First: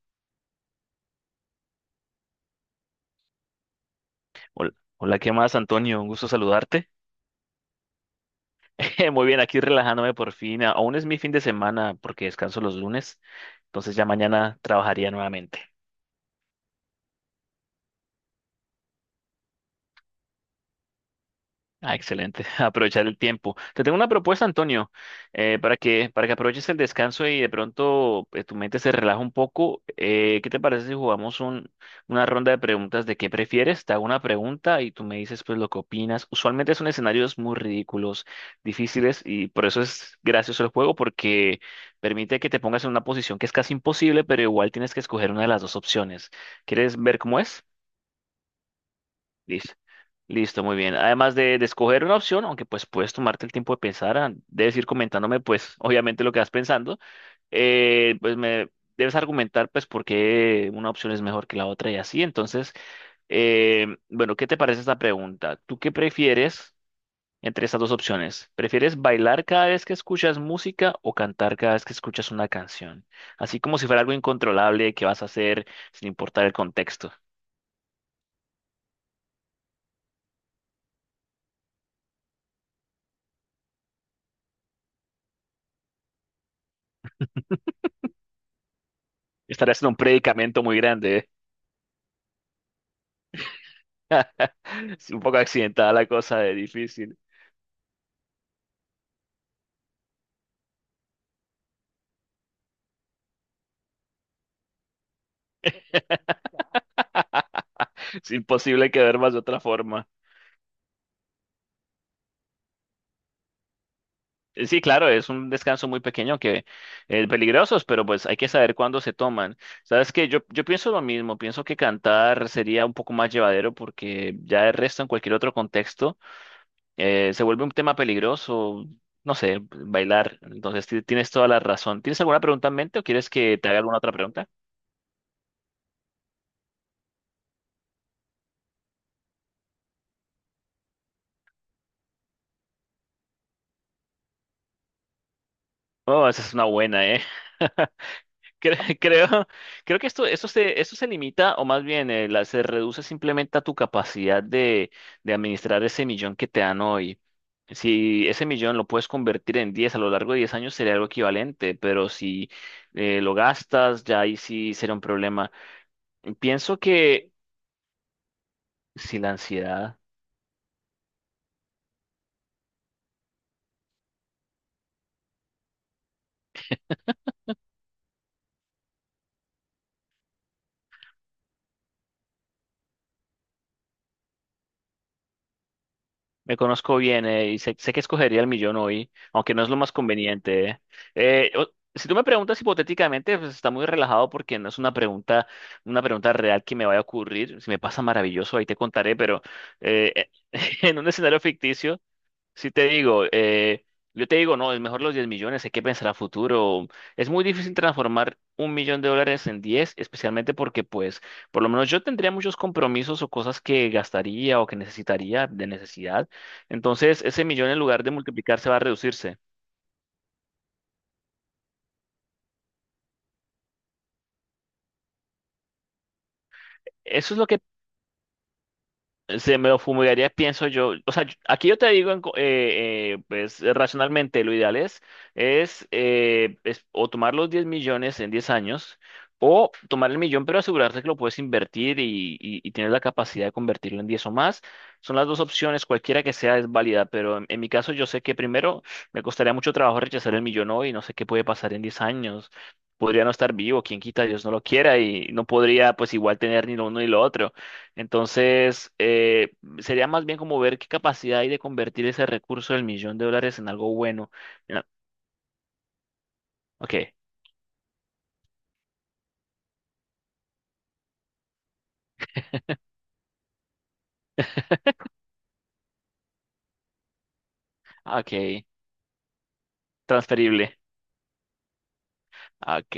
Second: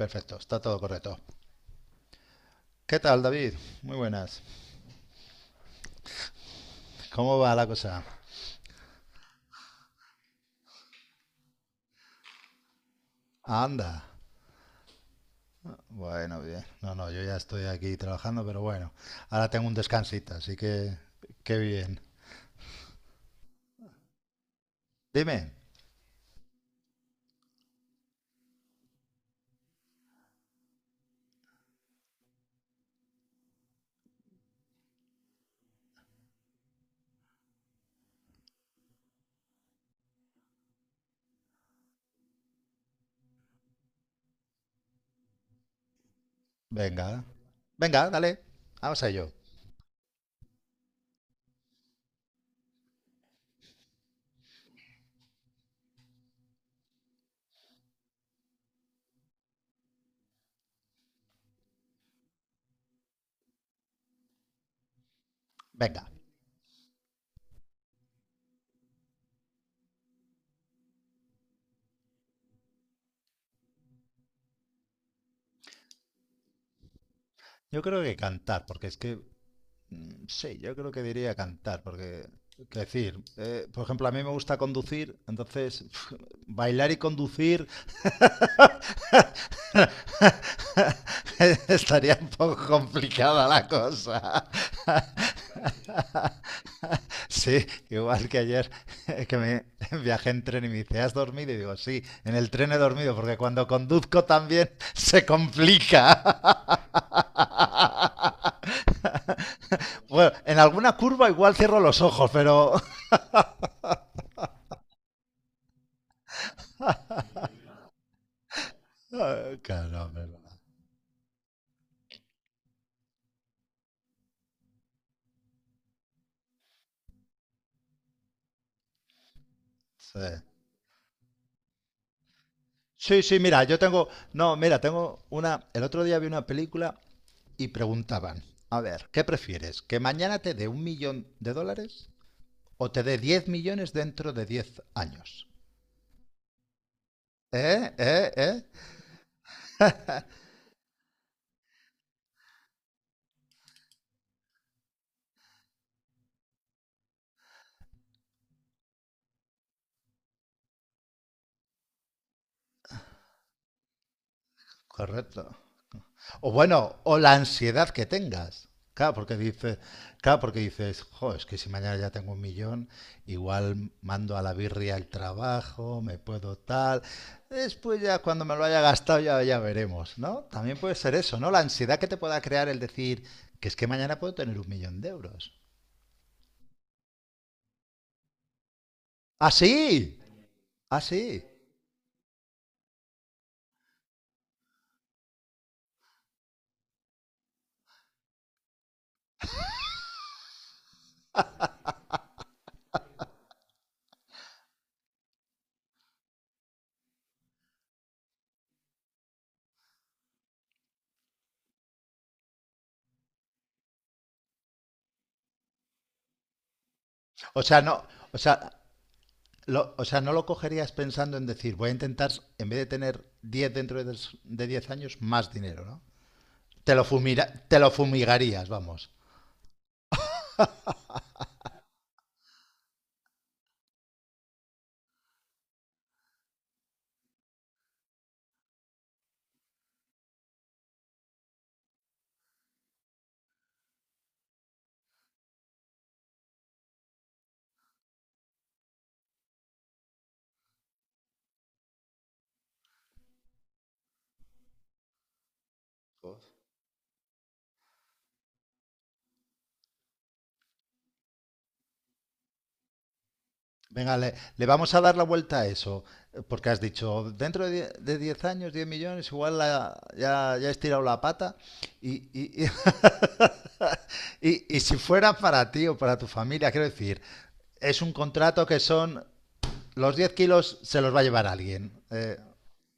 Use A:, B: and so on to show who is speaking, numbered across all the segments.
A: Perfecto, está todo correcto. ¿Qué tal, David? Muy buenas.
B: Hola, hola, ¿qué más, Antonio? Un gusto saludarte.
A: ¿Cómo va la cosa?
B: Muy bien, aquí relajándome por fin. Aún es mi fin de semana porque descanso los lunes, entonces
A: Anda.
B: ya mañana trabajaría nuevamente.
A: Bueno, bien. No, no, yo ya estoy aquí trabajando, pero bueno. Ahora tengo un descansito, así que qué
B: Ah,
A: bien.
B: excelente. Aprovechar el tiempo. Te tengo una propuesta, Antonio,
A: Dime.
B: para que aproveches el descanso y de pronto tu mente se relaja un poco. ¿Qué te parece si jugamos una ronda de preguntas de qué prefieres? Te hago una pregunta y tú me dices pues lo que opinas. Usualmente son escenarios muy ridículos, difíciles y por eso es gracioso el juego porque permite que te pongas en una posición que es casi imposible, pero igual tienes que escoger una de las dos opciones. ¿Quieres ver
A: Venga.
B: cómo es?
A: Venga, dale. Vamos a ello.
B: Listo. Listo, muy bien. Además de escoger una opción, aunque pues puedes tomarte el tiempo de pensar, debes ir comentándome pues obviamente lo que vas pensando, pues me debes argumentar pues por qué una opción es mejor que la otra y así. Entonces, bueno, ¿qué te parece esta pregunta? ¿Tú qué
A: Venga.
B: prefieres entre estas dos opciones? ¿Prefieres bailar cada vez que escuchas música o cantar cada vez que escuchas una canción? Así como si fuera algo incontrolable que vas a hacer sin importar el contexto.
A: Yo creo que cantar, porque es que. Sí, yo creo que diría cantar, porque. Por ejemplo, a mí me gusta conducir, entonces bailar y conducir.
B: Estarás en un predicamento muy grande. ¿Eh?
A: Estaría un poco complicada la cosa.
B: Es un poco accidentada la cosa, es difícil.
A: Sí, igual que ayer que me viajé en tren y me dice, ¿has dormido? Y digo, sí, en el tren he dormido porque cuando conduzco también se complica.
B: Es imposible que duermas de otra forma.
A: Bueno, en alguna curva igual cierro los ojos, pero.
B: Sí, claro, es un descanso muy pequeño que es peligrosos, pero pues hay que saber cuándo se toman.
A: Claro,
B: Sabes que
A: ¿verdad?
B: yo pienso lo mismo, pienso que cantar sería un poco más llevadero porque ya el resto en cualquier otro contexto se vuelve un tema peligroso, no sé,
A: Sí.
B: bailar. Entonces tienes toda la razón. ¿Tienes alguna pregunta en mente o
A: Sí,
B: quieres
A: sí,
B: que
A: mira,
B: te
A: yo
B: haga alguna
A: tengo.
B: otra pregunta?
A: No, mira, tengo una. El otro día vi una película y preguntaban, a ver, ¿qué prefieres? ¿Que mañana te dé un millón de dólares o te dé 10 millones dentro de 10 años?
B: Oh, esa es una buena, ¿eh?
A: ¿Eh? ¿Eh? ¿Eh?
B: Cre- Creo, creo, que esto se limita, o más bien se reduce simplemente a tu capacidad de administrar ese millón que te dan hoy. Si ese millón lo puedes convertir en 10 a lo largo de 10 años sería algo equivalente, pero si lo gastas, ya ahí sí sería un
A: Correcto.
B: problema.
A: O bueno,
B: Pienso
A: o
B: que
A: la ansiedad que tengas. Claro,
B: si la
A: porque dices,
B: ansiedad.
A: claro, porque dices, jo, es que si mañana ya tengo un millón, igual mando a la birria el trabajo, me puedo tal. Después ya cuando me lo haya gastado ya, ya veremos, ¿no? También puede ser eso, ¿no? La ansiedad que te pueda crear el decir que es que mañana puedo tener un millón de euros.
B: Me conozco bien y sé que escogería el millón hoy,
A: Ah,
B: aunque no es
A: sí.
B: lo más conveniente.
A: Ah, sí.
B: Eh, o- si tú me preguntas hipotéticamente, pues está muy relajado porque no es una pregunta real que me vaya a ocurrir. Si me pasa maravilloso, ahí te contaré, pero eh, en un escenario ficticio. Si te digo, yo te digo, no, es mejor los 10 millones, hay que pensar a futuro. Es muy difícil transformar un millón de dólares en 10, especialmente porque, pues, por lo menos yo tendría muchos compromisos o cosas que gastaría o que necesitaría de necesidad. Entonces, ese
A: O
B: millón en
A: sea, no,
B: lugar de
A: o sea,
B: multiplicar se va a reducirse.
A: o sea, no lo cogerías pensando en decir, voy a intentar, en vez de tener 10 dentro de, de 10 años, más dinero, ¿no?
B: Eso es lo que.
A: Te lo fumigarías, vamos.
B: Se me lo fumigaría, pienso yo. O sea, aquí yo te digo, pues racionalmente, lo ideal es o tomar los 10 millones en 10 años, o tomar el millón, pero asegurarse que lo puedes invertir y tener la capacidad de convertirlo en 10 o más. Son las dos opciones, cualquiera que sea es válida, pero en mi caso yo sé que primero me costaría mucho trabajo rechazar el millón hoy, no sé qué puede pasar en 10 años. Podría no estar vivo, quien quita, Dios no lo quiera, y no podría pues igual tener ni lo uno ni lo otro. Entonces, sería más bien como ver qué capacidad hay de convertir ese recurso del millón de dólares en algo
A: Venga,
B: bueno.
A: le
B: Ya,
A: vamos a dar la vuelta a eso, porque has
B: ok,
A: dicho, dentro de de 10 años, 10 millones, ya, ya has tirado la pata. Y, y- y si fuera para ti o para tu familia, quiero decir, es un
B: ok,
A: contrato que son, los 10
B: transferible.
A: kilos se los va a llevar alguien.
B: Ok,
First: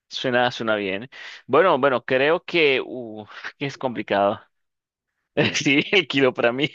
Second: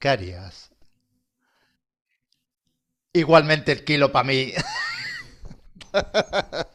A: ¿Qué
B: suena,
A: harías?
B: suena bien. Bueno, bueno, creo que, que
A: Igualmente
B: es
A: el kilo para
B: complicado.
A: mí.
B: Sí, el kilo para mí.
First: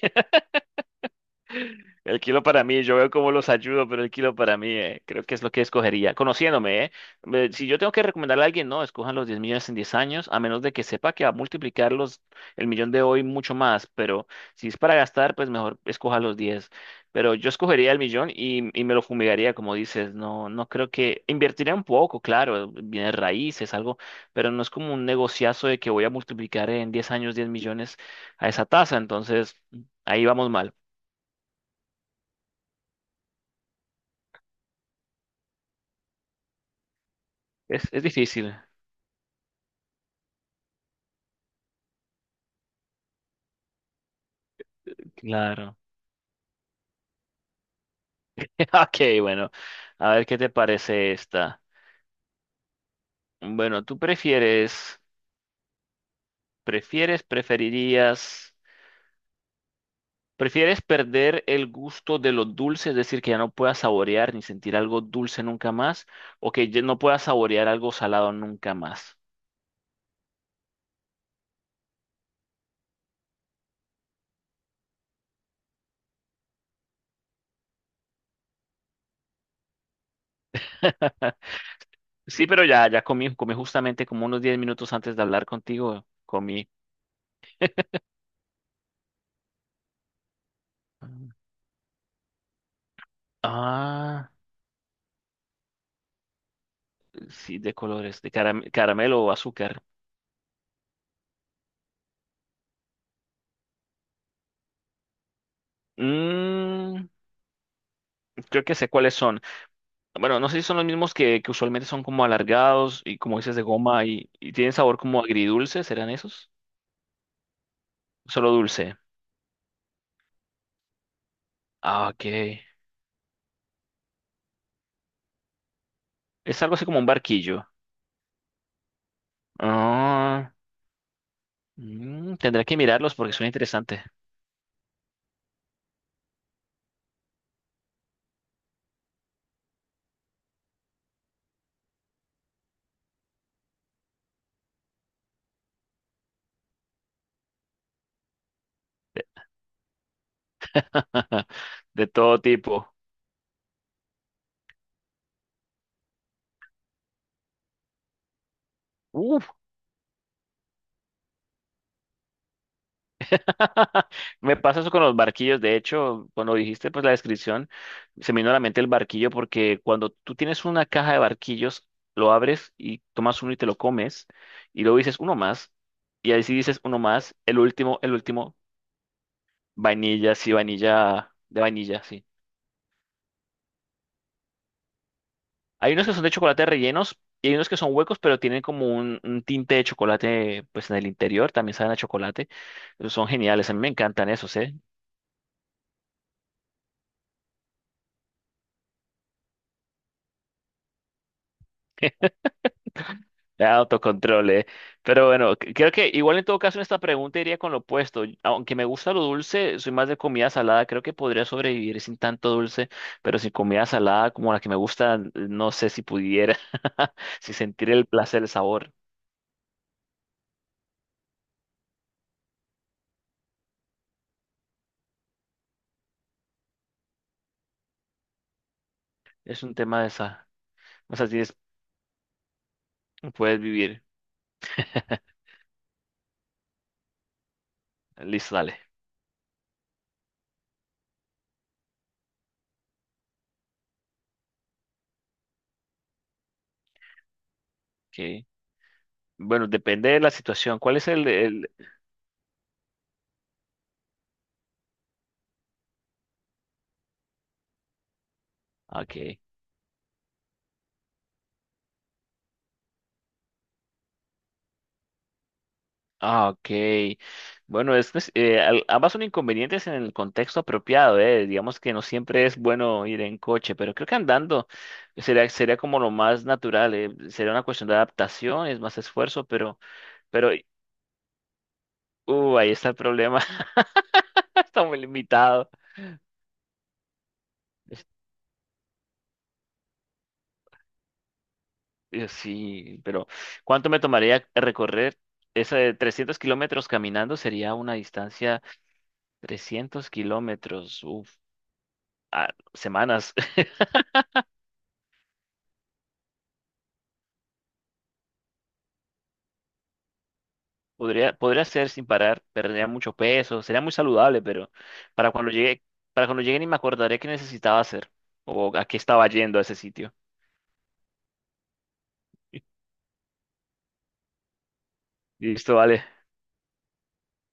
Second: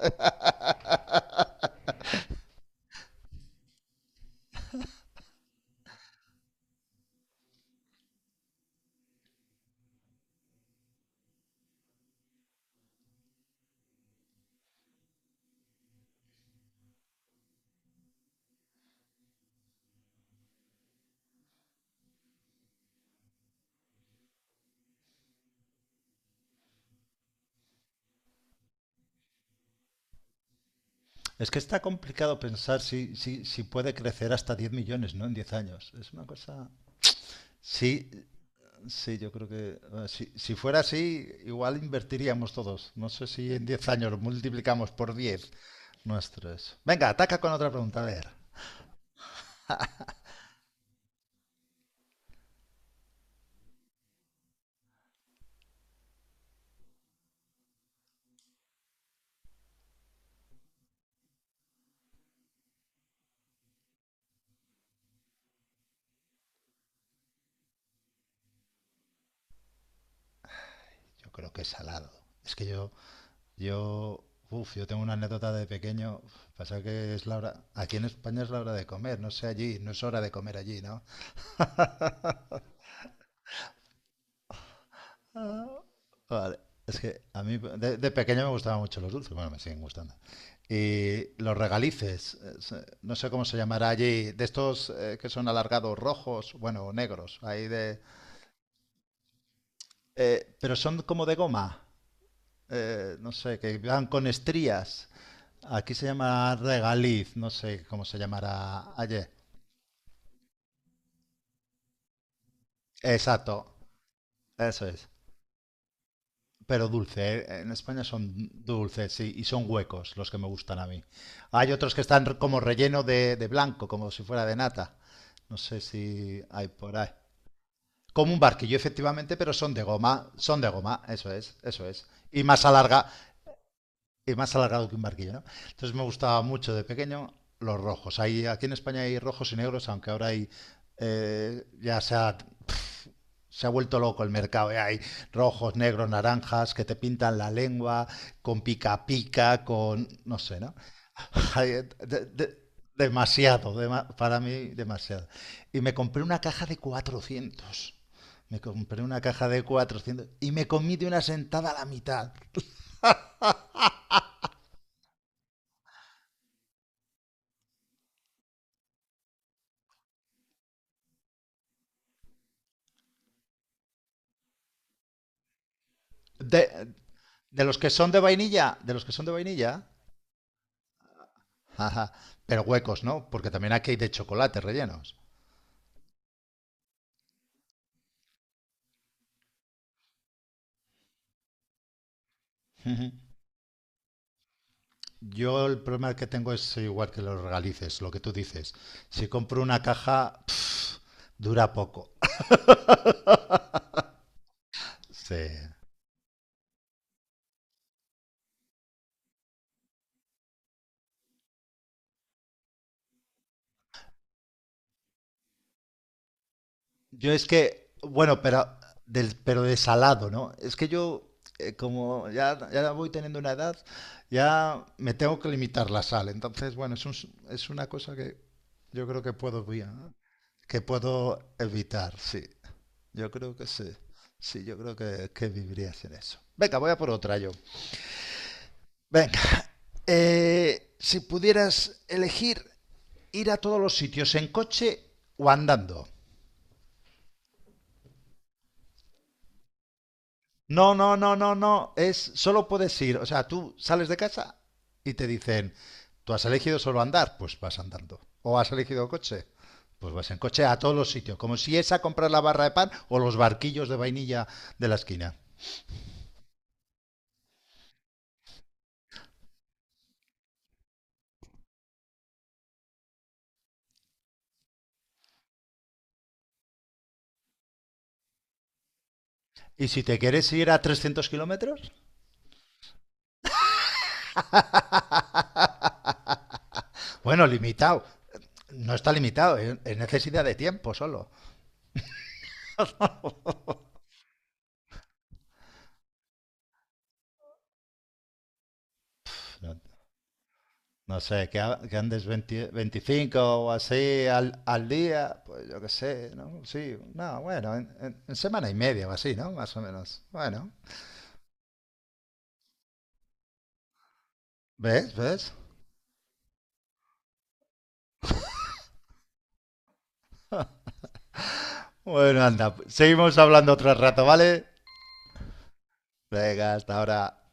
B: El kilo para mí, yo veo cómo los ayudo, pero el kilo para mí, creo que es lo que escogería. Conociéndome, ¿eh? Si yo tengo que recomendarle a alguien, no, escojan los 10 millones en 10 años, a menos de que sepa que va a multiplicar el millón de hoy mucho más. Pero si es para gastar, pues mejor escoja los 10. Pero yo escogería el millón y me lo fumigaría, como dices. No, no creo que. Invertiría un poco, claro, bienes raíces, algo, pero no es como un negociazo de que voy a multiplicar en 10 años 10 millones a esa tasa. Entonces, ahí vamos mal.
A: Es que está complicado pensar si, si puede crecer hasta 10 millones, ¿no? En 10 años. Es una cosa.
B: Es,
A: Sí,
B: es difícil.
A: sí, yo creo que. Si fuera así, igual invertiríamos todos. No sé si en 10 años lo multiplicamos por 10
B: Claro.
A: nuestros. Venga, ataca con otra pregunta. A ver.
B: Ok, bueno. A ver qué te parece esta. Bueno, ¿tú prefieres, preferirías, prefieres perder el gusto de lo dulce, es decir, que ya no puedas saborear ni sentir algo dulce nunca más, o que ya no puedas saborear algo salado nunca más?
A: Yo creo que es salado. Es que yo... Yo... Uf, yo tengo una anécdota de pequeño. Pasa que es la hora... Aquí en España es la hora de comer. No sé allí. No es hora de comer allí, ¿no?
B: Sí, pero ya comí justamente como unos 10 minutos antes de hablar
A: Ah,
B: contigo,
A: vale.
B: comí.
A: Es que a mí de pequeño me gustaban mucho los dulces, bueno, me siguen gustando. Y los regalices, no sé cómo se llamará
B: Ah,
A: allí, de estos que son alargados rojos, bueno, negros,
B: sí,
A: ahí
B: de
A: de.
B: colores, de caramelo o azúcar.
A: Pero son como de goma, no sé, que van con estrías. Aquí se llama
B: Mm,
A: regaliz, no sé cómo se
B: creo que sé
A: llamará
B: cuáles
A: allí.
B: son. Bueno, no sé si son los mismos que usualmente son como alargados y como dices de
A: Exacto,
B: goma y tienen
A: eso
B: sabor
A: es.
B: como agridulce, ¿serán esos?
A: Pero dulce, ¿eh? En España son
B: Solo dulce.
A: dulces, sí, y son huecos los que me gustan a mí. Hay otros que
B: Ah, ok.
A: están como relleno de, blanco, como si fuera de nata. No sé si
B: Es
A: hay
B: algo así
A: por
B: como un
A: ahí.
B: barquillo.
A: Como un barquillo, efectivamente, pero son de goma.
B: Ah,
A: Son de goma, eso es, eso es. Y
B: tendré
A: más
B: que
A: alarga,
B: mirarlos porque son interesantes.
A: y más alargado que un barquillo, ¿no? Entonces me gustaba mucho de pequeño los rojos. Aquí en España hay rojos y negros, aunque ahora hay, ya se ha, pf, se ha vuelto loco el mercado. Ya hay rojos, negros, naranjas que te pintan la lengua con pica pica, con, no sé, ¿no? Hay, eh,
B: De
A: de-
B: todo
A: de-
B: tipo.
A: demasiado, para mí demasiado. Y me compré una caja de 400. Me compré una
B: Uh,
A: caja de 400 y me comí de una sentada a la mitad.
B: Me pasa eso con los barquillos. De hecho, cuando dijiste pues la descripción, se me vino a la mente el barquillo porque cuando tú tienes una caja de barquillos, lo abres y tomas uno y te lo comes y luego dices uno más y ahí sí dices uno más, el último,
A: De los que son de vainilla,
B: vainilla, sí, vainilla, de vainilla,
A: jaja,
B: sí.
A: pero huecos, ¿no? Porque también aquí hay de chocolate rellenos.
B: Hay unos que son de chocolate rellenos y hay unos que son huecos pero tienen como un tinte de chocolate pues en el interior, también saben a chocolate.
A: Uh-huh.
B: Son geniales, a mí me encantan esos, ¿eh?
A: Yo el problema que tengo es igual que los regalices, lo que tú dices. Si compro una caja, pff, dura poco.
B: Ah, autocontrol, eh. Pero
A: Sí.
B: bueno, creo que igual en todo caso en esta pregunta iría con lo opuesto. Aunque me gusta lo dulce, soy más de comida salada. Creo que podría sobrevivir sin tanto dulce, pero sin comida salada como la que me gusta, no sé si pudiera,
A: Yo es
B: si sentir
A: que,
B: el
A: bueno,
B: placer, el
A: pero,
B: sabor.
A: pero de salado, ¿no? Es que yo, como ya voy teniendo una edad, ya me tengo que limitar la sal. Entonces, bueno, es una cosa que yo creo que
B: Es
A: puedo
B: un tema de
A: bien,
B: esa.
A: que
B: O sea,
A: puedo evitar, sí. Yo creo
B: puedes
A: que sí.
B: vivir.
A: Sí, yo creo que, que viviría sin eso. Venga, voy a por otra yo.
B: Listo, dale.
A: Venga. Si pudieras elegir ir a todos los sitios en coche o andando.
B: Okay. Bueno, depende de la situación.
A: No,
B: ¿Cuál es
A: no,
B: el,
A: no, no,
B: el...
A: no. Es solo puedes ir. O sea, tú sales de casa y te dicen, tú has elegido solo andar, pues vas andando. O has elegido
B: Ok.
A: coche, pues vas en coche a todos los sitios. Como si es a comprar la barra de pan o los barquillos de vainilla de la esquina.
B: Ah, ok. Bueno, es que ambas son inconvenientes en el contexto apropiado, eh. Digamos que no siempre es bueno ir en coche, pero creo que andando sería como lo más natural, eh. Sería una cuestión de adaptación, es más esfuerzo, pero,
A: Y si te
B: pero,
A: quieres ir a 300 kilómetros,
B: uh, ahí está el problema, está muy limitado.
A: bueno,
B: Es-
A: limitado. No está limitado, es necesidad de tiempo solo.
B: Sí, pero ¿cuánto me tomaría recorrer esa de 300 kilómetros caminando? Sería una distancia
A: No
B: 300 kilómetros,
A: No
B: uf,
A: sé, que, que andes
B: a
A: 20
B: semanas.
A: 25 o así al día, pues yo qué sé, ¿no? Sí, no, bueno, en, en semana y media o así, ¿no? Más o menos. Bueno,
B: Podría hacer sin parar, perdería mucho peso, sería muy saludable, pero
A: ¿ves?
B: para cuando
A: ¿Ves?
B: llegue, para cuando llegue ni me acordaré qué necesitaba hacer o a qué estaba yendo a ese sitio.
A: Bueno, anda, pues, seguimos hablando otro rato, ¿vale?
B: Listo, vale.
A: Venga, hasta ahora.